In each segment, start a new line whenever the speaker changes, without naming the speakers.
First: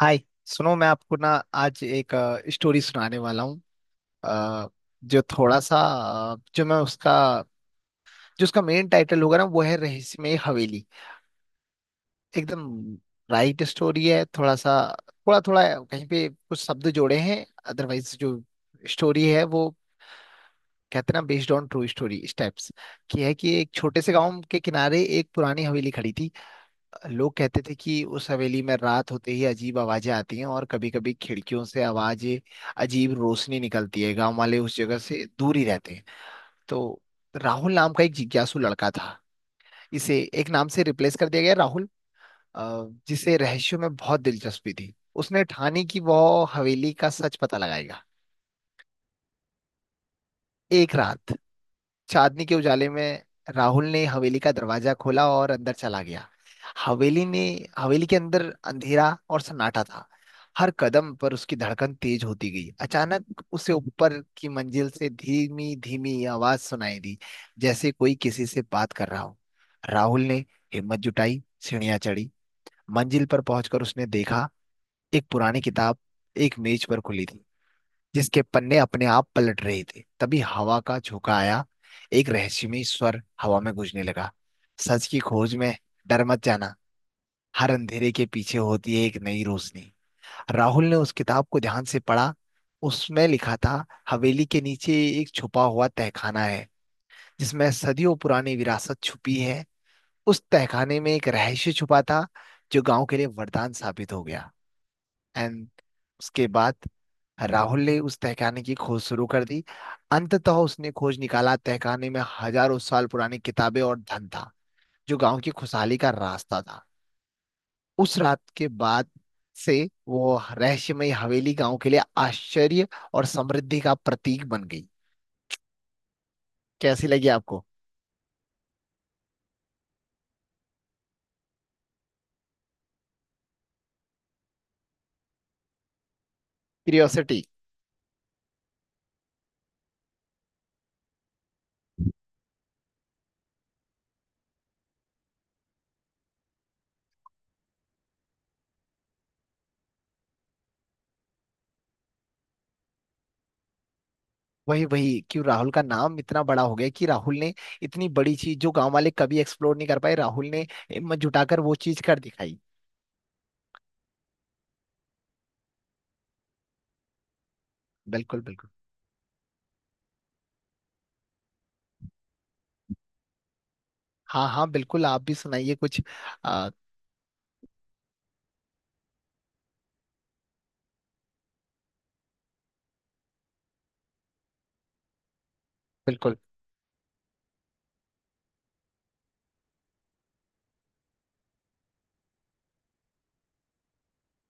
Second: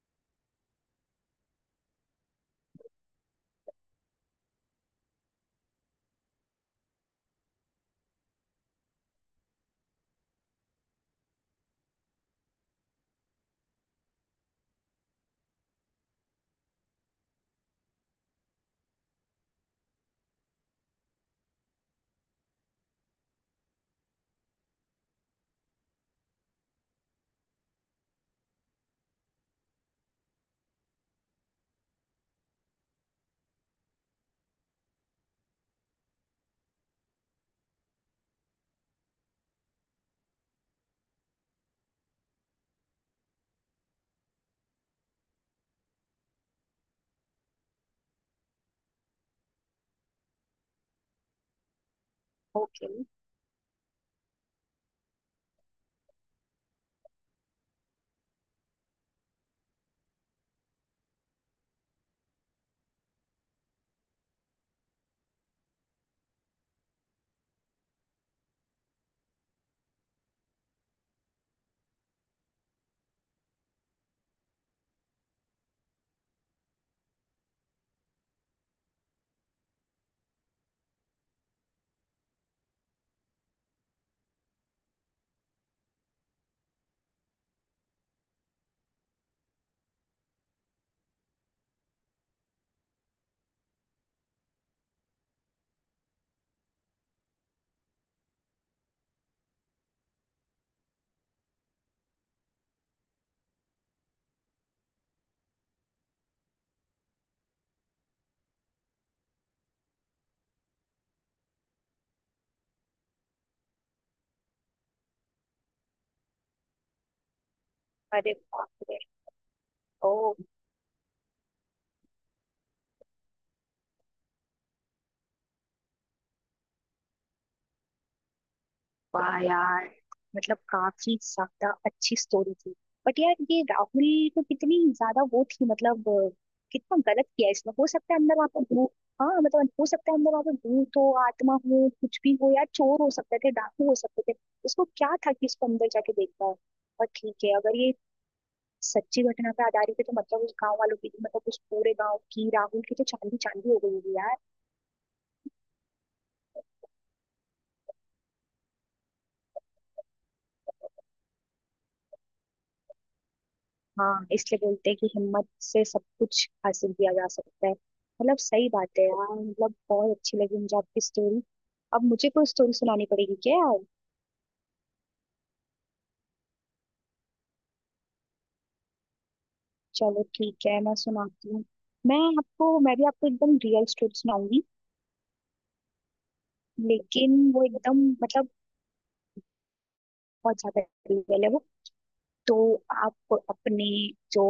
हाय। सुनो, मैं आपको ना आज एक स्टोरी सुनाने वाला हूँ। अ, जो थोड़ा सा अ, जो मैं उसका जो उसका मेन टाइटल होगा ना वो है रहस्यमय हवेली। एकदम राइट स्टोरी है। थोड़ा सा, थोड़ा थोड़ा कहीं पे कुछ शब्द जोड़े हैं। अदरवाइज जो स्टोरी है वो, कहते हैं ना, based on true story steps की है कि एक छोटे से गांव के किनारे एक पुरानी हवेली खड़ी थी। लोग कहते थे कि उस हवेली में रात होते ही अजीब आवाजें आती हैं और कभी कभी खिड़कियों से आवाजें, अजीब रोशनी निकलती है। गांव वाले उस जगह से दूर ही रहते हैं। तो राहुल नाम का एक जिज्ञासु लड़का था, इसे एक नाम से रिप्लेस कर दिया गया राहुल, अ, जिसे रहस्यों में बहुत दिलचस्पी थी। उसने ठानी कि वह हवेली का सच पता लगाएगा। एक रात चांदनी के उजाले
ओके।
में राहुल ने हवेली का दरवाजा खोला और अंदर चला गया। हवेली ने हवेली के अंदर अंधेरा और सन्नाटा था। हर कदम पर उसकी धड़कन तेज होती गई। अचानक उसे ऊपर की मंजिल से धीमी धीमी आवाज सुनाई दी, जैसे कोई किसी से बात कर रहा हो। राहुल ने हिम्मत जुटाई, सीढ़ियां चढ़ी। मंजिल पर पहुंचकर उसने देखा एक पुरानी किताब एक मेज पर खुली थी, जिसके पन्ने अपने आप पलट रहे थे। तभी हवा का झोंका आया, एक रहस्यमय स्वर हवा में गूंजने लगा। सच की खोज में डर मत जाना, हर अंधेरे के पीछे होती है एक नई रोशनी। राहुल ने उस किताब को ध्यान से पढ़ा। उसमें लिखा था हवेली के नीचे एक छुपा हुआ तहखाना है, जिसमें सदियों पुरानी विरासत छुपी है। उस तहखाने में एक रहस्य छुपा था, जो गांव के लिए वरदान साबित हो गया। एंड उसके बाद राहुल ने उस तहखाने की खोज शुरू कर दी। अंततः उसने खोज निकाला, तहखाने में हजारों साल पुरानी किताबें और धन था, जो गांव की खुशहाली का रास्ता था। उस
अरे
रात के
बाप रे।
बाद से
ओ,
वो रहस्यमय हवेली गांव के लिए आश्चर्य और समृद्धि का प्रतीक बन गई। कैसी लगी आपको?
वाह यार। मतलब काफी ज्यादा अच्छी स्टोरी थी। बट यार ये राहुल को कितनी ज्यादा वो थी, मतलब कितना गलत
क्यूरियोसिटी।
किया इसने। हो सकता है अंदर वहां पर भूत, हाँ मतलब हो सकता है अंदर वहां पर भूत हो, आत्मा हो, कुछ भी हो यार। चोर हो सकते थे, डाकू हो सकते थे। उसको क्या था कि इसको अंदर जाके देखता है। और ठीक है अगर ये सच्ची घटना पे आधारित है तो मतलब उस गांव वालों की, मतलब उस पूरे गांव की, राहुल की तो चांदी चांदी हो गई होगी यार।
वही वही क्यों राहुल का नाम इतना बड़ा हो गया? कि राहुल ने इतनी बड़ी चीज, जो गांव वाले कभी एक्सप्लोर नहीं कर पाए, राहुल ने हिम्मत जुटाकर वो चीज कर दिखाई।
हाँ, इसलिए बोलते हैं कि हिम्मत से सब कुछ हासिल किया जा सकता है। मतलब
बिल्कुल,
सही
बिल्कुल।
बात है यार, मतलब बहुत अच्छी लगी मुझे आपकी स्टोरी। अब मुझे कोई स्टोरी सुनानी पड़ेगी क्या यार।
हाँ हाँ, बिल्कुल, आप भी सुनाइए कुछ। आ,
चलो ठीक है मैं सुनाती हूँ। मैं भी आपको एकदम रियल स्टोरी सुनाऊंगी।
बिल्कुल।
लेकिन वो एकदम, मतलब बहुत ज्यादा रियल है वो। तो आप अपने जो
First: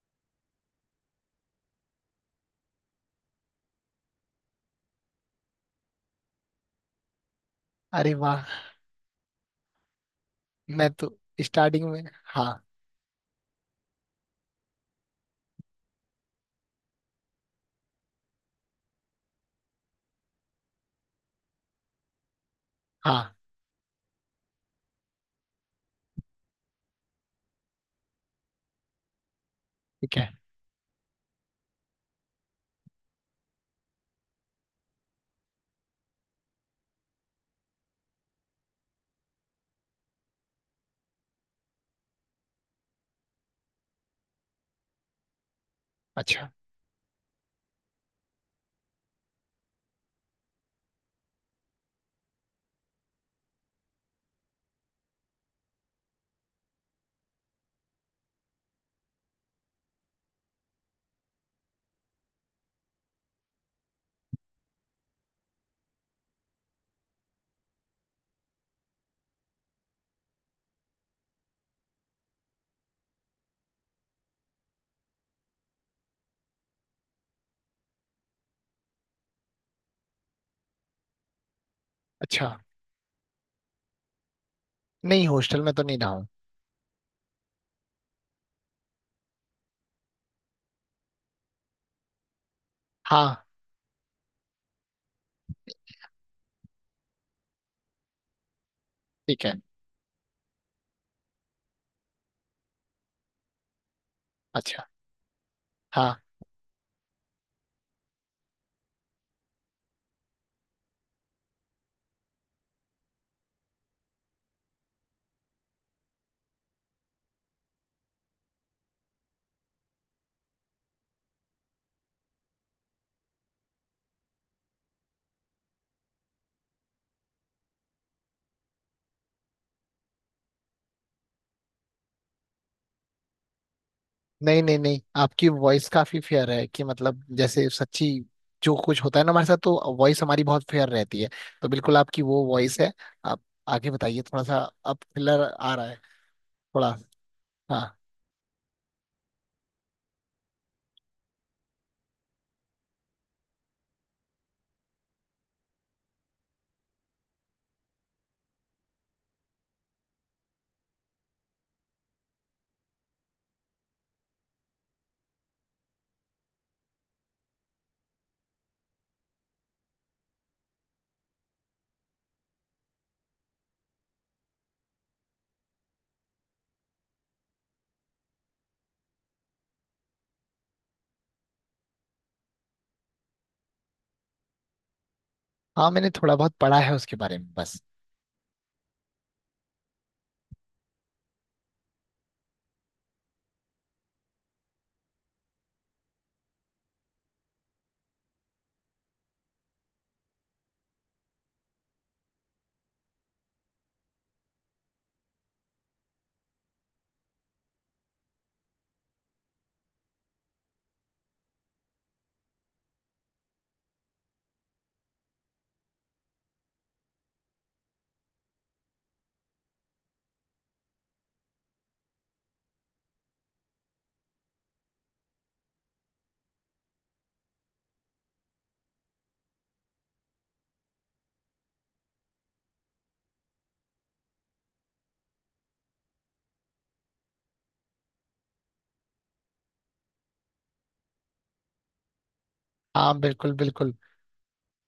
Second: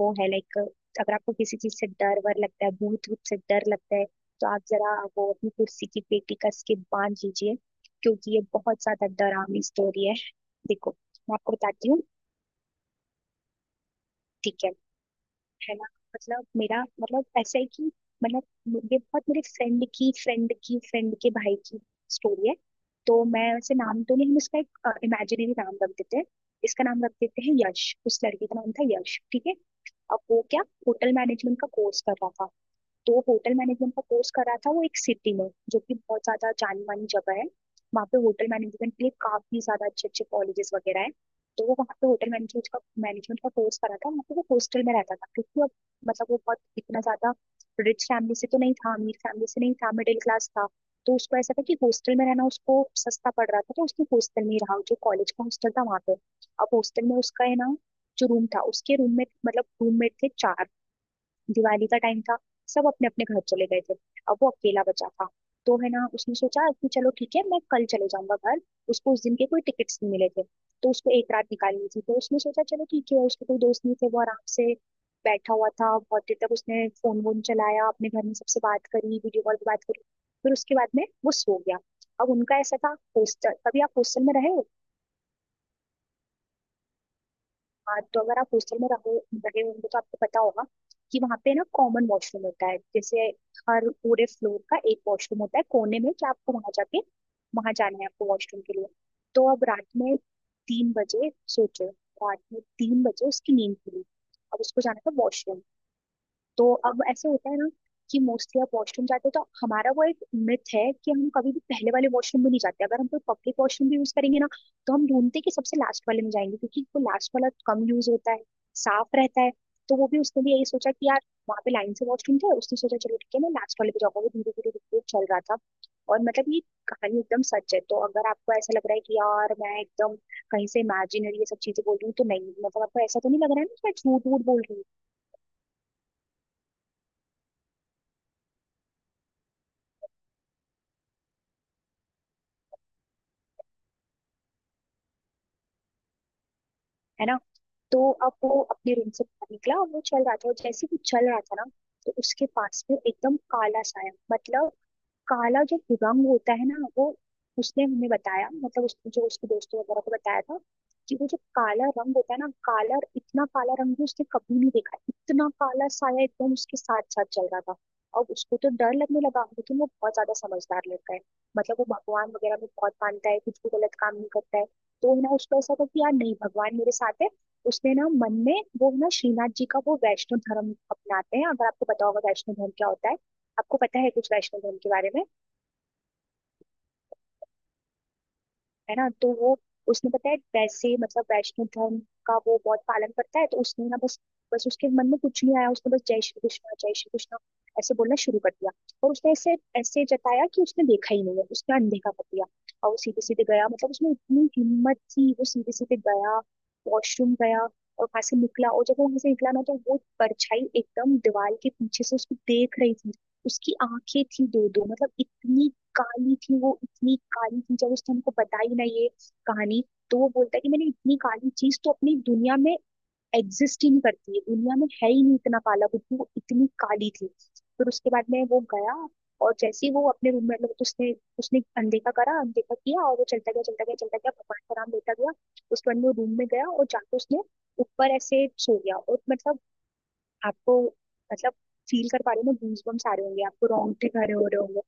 वो है, लाइक अगर आपको किसी चीज से डर वर लगता है, भूत भूत से डर लगता है, तो आप जरा वो अपनी कुर्सी की पेटी कस के बांध लीजिए
अरे
क्योंकि ये
वाह!
बहुत ज्यादा डरावनी स्टोरी है।
मैं
देखो,
तो
मैं आपको
स्टार्टिंग
बताती हूँ।
में। हाँ।
ठीक है ना। मतलब मेरा मतलब ऐसा है कि, मतलब ये बहुत, मेरे फ्रेंड की फ्रेंड की फ्रेंड के भाई की स्टोरी है। तो
हाँ,
मैं वैसे नाम तो नहीं, हम इसका एक इमेजिनरी नाम रख देते हैं। इसका नाम रख देते हैं यश। उस लड़की का नाम था यश, ठीक है।
ठीक
अब
है।
वो क्या, होटल मैनेजमेंट का कोर्स कर रहा था। तो होटल मैनेजमेंट का कोर्स करा था वो एक सिटी में जो कि बहुत ज्यादा जानी मानी जगह है। वहाँ पे होटल मैनेजमेंट के लिए काफी ज्यादा अच्छे अच्छे कॉलेजेस वगैरह है। तो वो वहाँ पे होटल मैनेजमेंट का कोर्स करा था। वहाँ पे वो हॉस्टल में रहता था क्योंकि अब, मतलब वो
अच्छा।
बहुत इतना ज्यादा रिच फैमिली से तो नहीं था, अमीर फैमिली से नहीं था, मिडिल क्लास था। तो उसको ऐसा था कि हॉस्टल में रहना उसको सस्ता पड़ रहा था, तो उसने हॉस्टल में ही रहा जो कॉलेज का हॉस्टल था वहाँ पे। अब हॉस्टल में उसका, है ना, जो रूम था उसके रूम में मतलब रूममेट थे चार। दिवाली का टाइम था, सब अपने अपने घर चले गए थे, अब वो अकेला बचा था। तो है ना, उसने सोचा कि चलो ठीक है मैं कल चले जाऊंगा घर। उसको उस दिन के कोई टिकट्स नहीं मिले थे, तो उसको एक रात निकालनी थी। तो उसने सोचा चलो ठीक है, उसके कोई दोस्त नहीं थे, वो आराम से बैठा हुआ था। बहुत देर तक उसने फोन वोन चलाया, अपने घर में सबसे बात करी, वीडियो कॉल पे बात करी। फिर उसके बाद में वो सो गया। अब
अच्छा,
उनका ऐसा था हॉस्टल, कभी आप हॉस्टल में रहे हो।
नहीं, हॉस्टल में तो नहीं रहा हूँ।
हाँ, तो अगर आप हॉस्टल में रहो रहे होंगे तो आपको पता होगा कि वहाँ पे ना कॉमन वॉशरूम होता है। जैसे
हाँ।
हर पूरे फ्लोर का एक वॉशरूम होता है कोने में, कि आपको वहां जाना है, आपको वॉशरूम के लिए।
ठीक
तो
है।
अब रात में 3 बजे, सोचो, रात में 3 बजे उसकी नींद खुली। अब उसको
अच्छा।
जाना था वॉशरूम।
हाँ।
तो अब ऐसे होता है ना कि मोस्टली आप वॉशरूम जाते हो तो हमारा वो एक मिथ है कि हम कभी भी पहले वाले वॉशरूम में नहीं जाते। अगर हम कोई पब्लिक वॉशरूम भी यूज करेंगे ना, तो हम ढूंढते हैं कि सबसे लास्ट वाले में जाएंगे क्योंकि वो लास्ट वाला कम यूज होता है, साफ रहता है। तो वो भी उसने भी यही सोचा कि यार, वहां पे लाइन से वॉशरूम थे, उसने सोचा चलो ठीक है मैं लास्ट वाले पे जाऊंगा। वो धीरे धीरे धीरे धीरे चल रहा था। और मतलब ये कहानी एकदम सच है, तो अगर आपको ऐसा लग रहा है कि यार मैं एकदम कहीं से इमेजिनरी ये सब चीजें बोल रही हूँ तो नहीं, मतलब आपको ऐसा तो नहीं लग रहा है ना कि मैं झूठ वूठ
नहीं
बोल रही
नहीं
हूँ।
नहीं, आपकी वॉइस काफी फेयर है, कि मतलब जैसे सच्ची, जो कुछ होता है ना हमारे साथ, तो वॉइस हमारी बहुत फेयर रहती है। तो बिल्कुल आपकी वो वॉइस है। आप आगे बताइए थोड़ा सा, अब थ्रिलर आ रहा है थोड़ा।
है ना।
हाँ।
तो अब वो अपने रूम से बाहर निकला और वो चल रहा था, और जैसे ही वो चल रहा था ना, तो उसके पास में एकदम काला साया, मतलब काला जो रंग होता है ना वो, उसने हमें बताया मतलब जो उसके दोस्तों वगैरह को बताया था कि वो जो काला रंग होता है ना, काला, इतना काला रंग भी उसने कभी नहीं देखा। इतना काला साया एकदम उसके साथ साथ चल रहा था। अब उसको तो डर लगने लगा, लेकिन वो बहुत ज्यादा समझदार लड़का है। मतलब वो भगवान वगैरह में बहुत मानता है, कुछ भी गलत काम नहीं करता है। तो ना उसको ऐसा था कि यार नहीं, भगवान मेरे साथ है। उसने ना मन में वो, ना श्रीनाथ जी का वो वैष्णव धर्म अपनाते हैं, अगर आपको पता होगा वैष्णव धर्म क्या होता है। आपको पता है कुछ वैष्णव धर्म के बारे में?
हाँ, मैंने थोड़ा बहुत पढ़ा है उसके बारे में बस।
है ना। तो वो, उसने पता है वैसे मतलब वैष्णव धर्म का वो बहुत पालन करता है। तो उसने ना बस बस उसके मन में कुछ नहीं आया, उसने बस जय श्री कृष्णा ऐसे बोलना शुरू कर दिया। और उसने ऐसे ऐसे जताया कि उसने देखा ही नहीं है, उसने अनदेखा कर दिया। और वो सीधे सीधे गया, मतलब उसमें इतनी हिम्मत थी, वो सीधे सीधे गया, वॉशरूम गया और वहां से निकला। और जब वो वहां से निकला ना, तो वो परछाई एकदम दीवार के पीछे से उसको देख रही थी। उसकी आंखें थी दो, दो मतलब इतनी काली थी, वो इतनी काली थी, जब उसने हमको बताई ना ये कहानी, तो वो बोलता है कि मैंने इतनी काली चीज तो अपनी दुनिया में एग्जिस्ट ही नहीं करती है, दुनिया में है ही नहीं इतना काला वो इतनी काली थी। फिर उसके बाद में वो गया। और जैसे ही वो अपने रूम में, मतलब तो उसने उसने अनदेखा किया और वो चलता गया चलता गया चलता गया, भगवान का नाम लेता गया। उसके बाद वो रूम में गया और जाके उसने ऊपर ऐसे सो गया। और मतलब आपको, मतलब फील कर पा रहे हो ना, गूज बम्स
हाँ,
आ रहे होंगे
बिल्कुल
आपको,
बिल्कुल।
रोंगटे खड़े हो रहे होंगे।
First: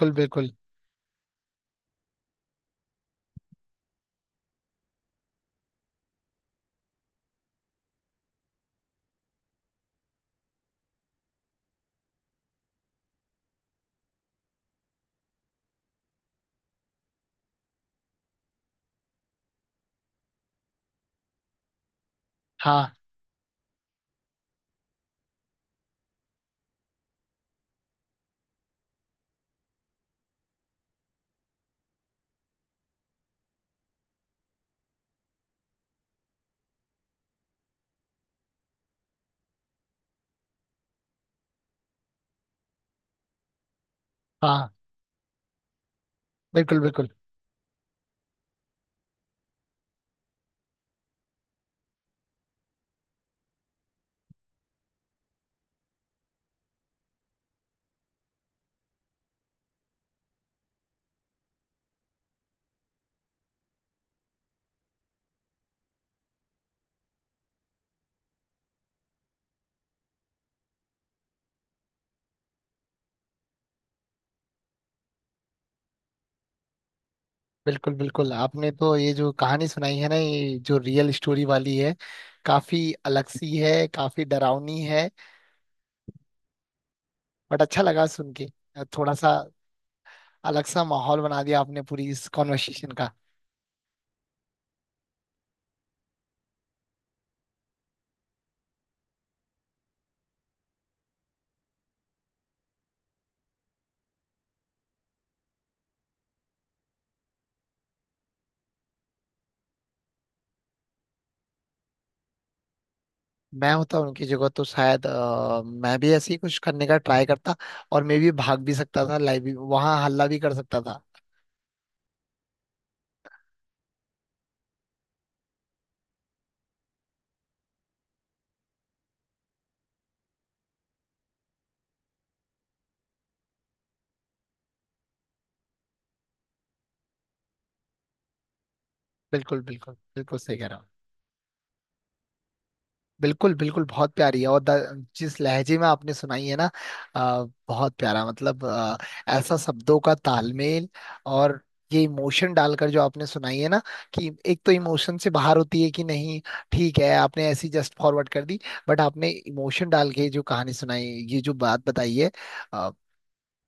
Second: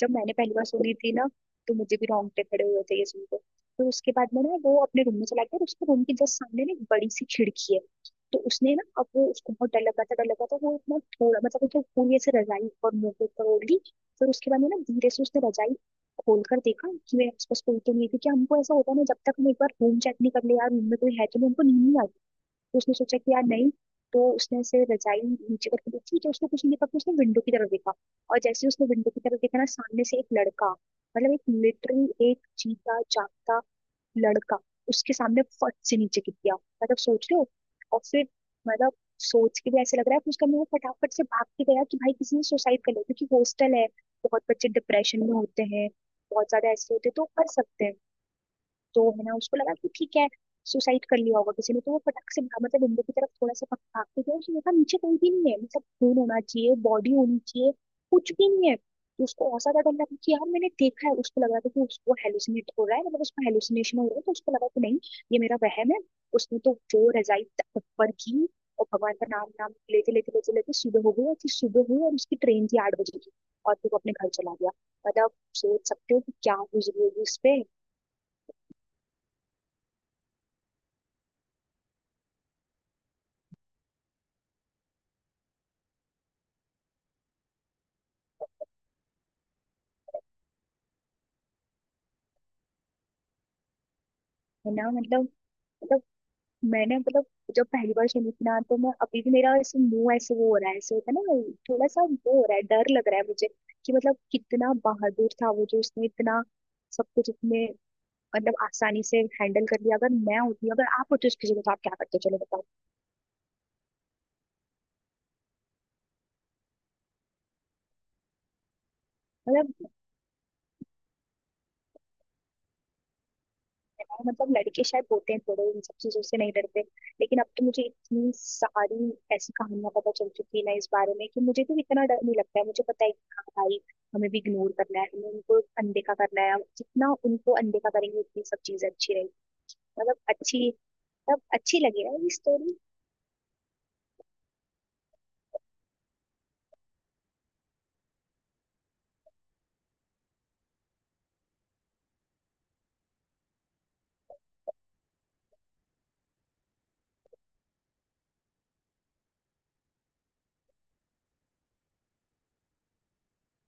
जब मैंने
बिल्कुल।
पहली बार सुनी थी ना, तो मुझे भी रोंगटे खड़े हुए थे ये सुनकर। फिर उसके बाद में ना वो अपने रूम में चला गया, और उसके रूम के जस्ट सामने ना एक बड़ी सी खिड़की है। तो उसने ना, अब वो, उसको बहुत डर लग रहा था, वो इतना थोड़ा मतलब उसने पूरी ऐसे रजाई और मुंह के ऊपर ओढ़ ली। फिर उसके बाद में ना धीरे से उसने रजाई खोल कर देखा कि मेरे आसपास कोई तो नहीं है, क्योंकि हमको ऐसा होता है ना, जब तक हम एक बार रूम चेक नहीं कर ले यार, रूम में कोई है तो नहीं, हमको नींद नहीं आती।
हाँ
उसने सोचा कि यार नहीं। तो उसने से रजाई नीचे करके देखी तो उसको कुछ नहीं देखा, तो उसने विंडो की तरफ देखा। और जैसे ही उसने विंडो की तरफ देखा ना, सामने से एक लड़का, मतलब एक लिटरली एक जीता जागता लड़का उसके सामने फट से नीचे गिर गया। मतलब सोच लो। और फिर, मतलब सोच के भी ऐसे लग रहा है, कि उसका मुंह फटाफट से भाग के गया कि भाई किसी ने सुसाइड कर लिया, क्योंकि हॉस्टल है, बहुत बच्चे
हाँ
डिप्रेशन में होते हैं, बहुत ज्यादा
बिल्कुल।
ऐसे होते
बिल्कुल
हैं तो कर सकते हैं। तो है ना, उसको लगा कि ठीक है सुसाइड कर लिया होगा किसी ने, तो वो फटक से भागा, मतलब विंडो की तरफ थोड़ा सा भागते थे, उसने देखा नीचे कहीं भी नहीं है। मतलब खून होना चाहिए, बॉडी होनी चाहिए, कुछ भी नहीं है। तो उसको ऐसा था, डर लगा कि यार मैंने देखा है, उसको लग रहा था कि उसको हेलुसिनेट हो रहा है, मतलब उसको हेलुसिनेशन हो रहा है। तो उसको लगा कि नहीं, ये मेरा वहम है। उसने तो जो रजाई ऊपर की, और भगवान का नाम नाम लेते लेते लेते लेते सुबह हो गई। और फिर सुबह हुई और उसकी ट्रेन थी 8 बजे की, और फिर वो अपने घर चला गया। मतलब सोच सकते हो कि क्या गुजरी होगी उस पे।
बिल्कुल। बिल्कुल, आपने तो ये जो कहानी सुनाई है ना, ये जो रियल स्टोरी वाली है, काफी अलग सी है, काफी डरावनी है। बट अच्छा लगा सुन के। थोड़ा सा अलग सा माहौल बना दिया आपने पूरी इस कॉन्वर्सेशन का।
है ना। मतलब मतलब मैंने मतलब जब पहली बार सुनी थी ना, तो मैं अभी भी, मेरा ऐसे मुंह ऐसे वो हो रहा है, ऐसे होता है ना वो, थोड़ा सा वो हो रहा है, डर लग रहा है मुझे। कि मतलब कितना बहादुर था वो, जो उसने इतना सब कुछ इतने, मतलब आसानी से हैंडल कर लिया। अगर मैं होती, अगर आप होते उसकी जगह तो आप क्या करते, चलो बताओ।
मैं होता उनकी जगह तो शायद मैं भी ऐसे ही कुछ करने का ट्राई करता, और मैं भी भाग भी सकता था, लाइव भी
मतलब
वहां हल्ला भी कर सकता था।
है ना, मतलब लड़के शायद होते हैं थोड़े इन सब चीजों से नहीं डरते। लेकिन अब तो मुझे इतनी सारी ऐसी कहानियां पता चल चुकी है ना इस बारे में कि मुझे तो इतना डर नहीं लगता है। मुझे पता है कि हाँ भाई, हमें भी इग्नोर करना है, हमें उनको अनदेखा करना है। जितना उनको अनदेखा करेंगे उतनी सब चीजें अच्छी रहेगी।
बिल्कुल बिल्कुल,
मतलब
बिल्कुल सही कह
अच्छी
रहा हूँ।
मतलब अच्छी लगी है ये स्टोरी।
बिल्कुल बिल्कुल, बहुत प्यारी है। और जिस लहजे में आपने सुनाई है ना, आ, बहुत प्यारा मतलब, ऐसा शब्दों का तालमेल, और ये इमोशन डालकर जो आपने सुनाई है ना, कि एक तो इमोशन से बाहर होती है कि नहीं, ठीक है, आपने ऐसी जस्ट फॉरवर्ड कर दी, बट आपने इमोशन डाल के जो कहानी सुनाई, ये जो बात बताई है, आ,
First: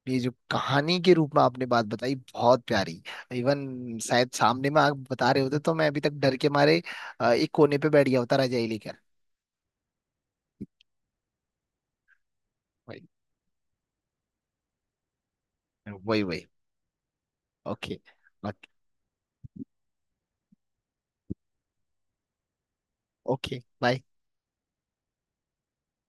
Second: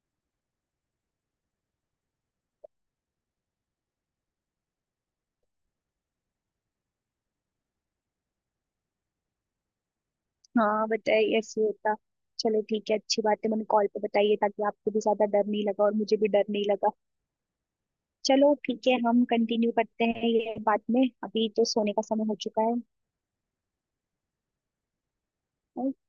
ये जो कहानी के रूप में आपने बात बताई, बहुत प्यारी। इवन शायद सामने में आप बता रहे होते तो मैं अभी तक डर के मारे एक कोने पे बैठ गया होता रजाई लेकर।
हाँ बताइए, ऐसे होता। चलो ठीक है, अच्छी बात है मैंने कॉल पे बताइए, ताकि आपको भी ज्यादा डर नहीं लगा और मुझे
वही
भी डर
वही।
नहीं लगा।
ओके।
चलो
ओके,
ठीक है, हम कंटिन्यू करते हैं ये बाद में, अभी तो सोने का समय हो चुका
ओके बाय।
है।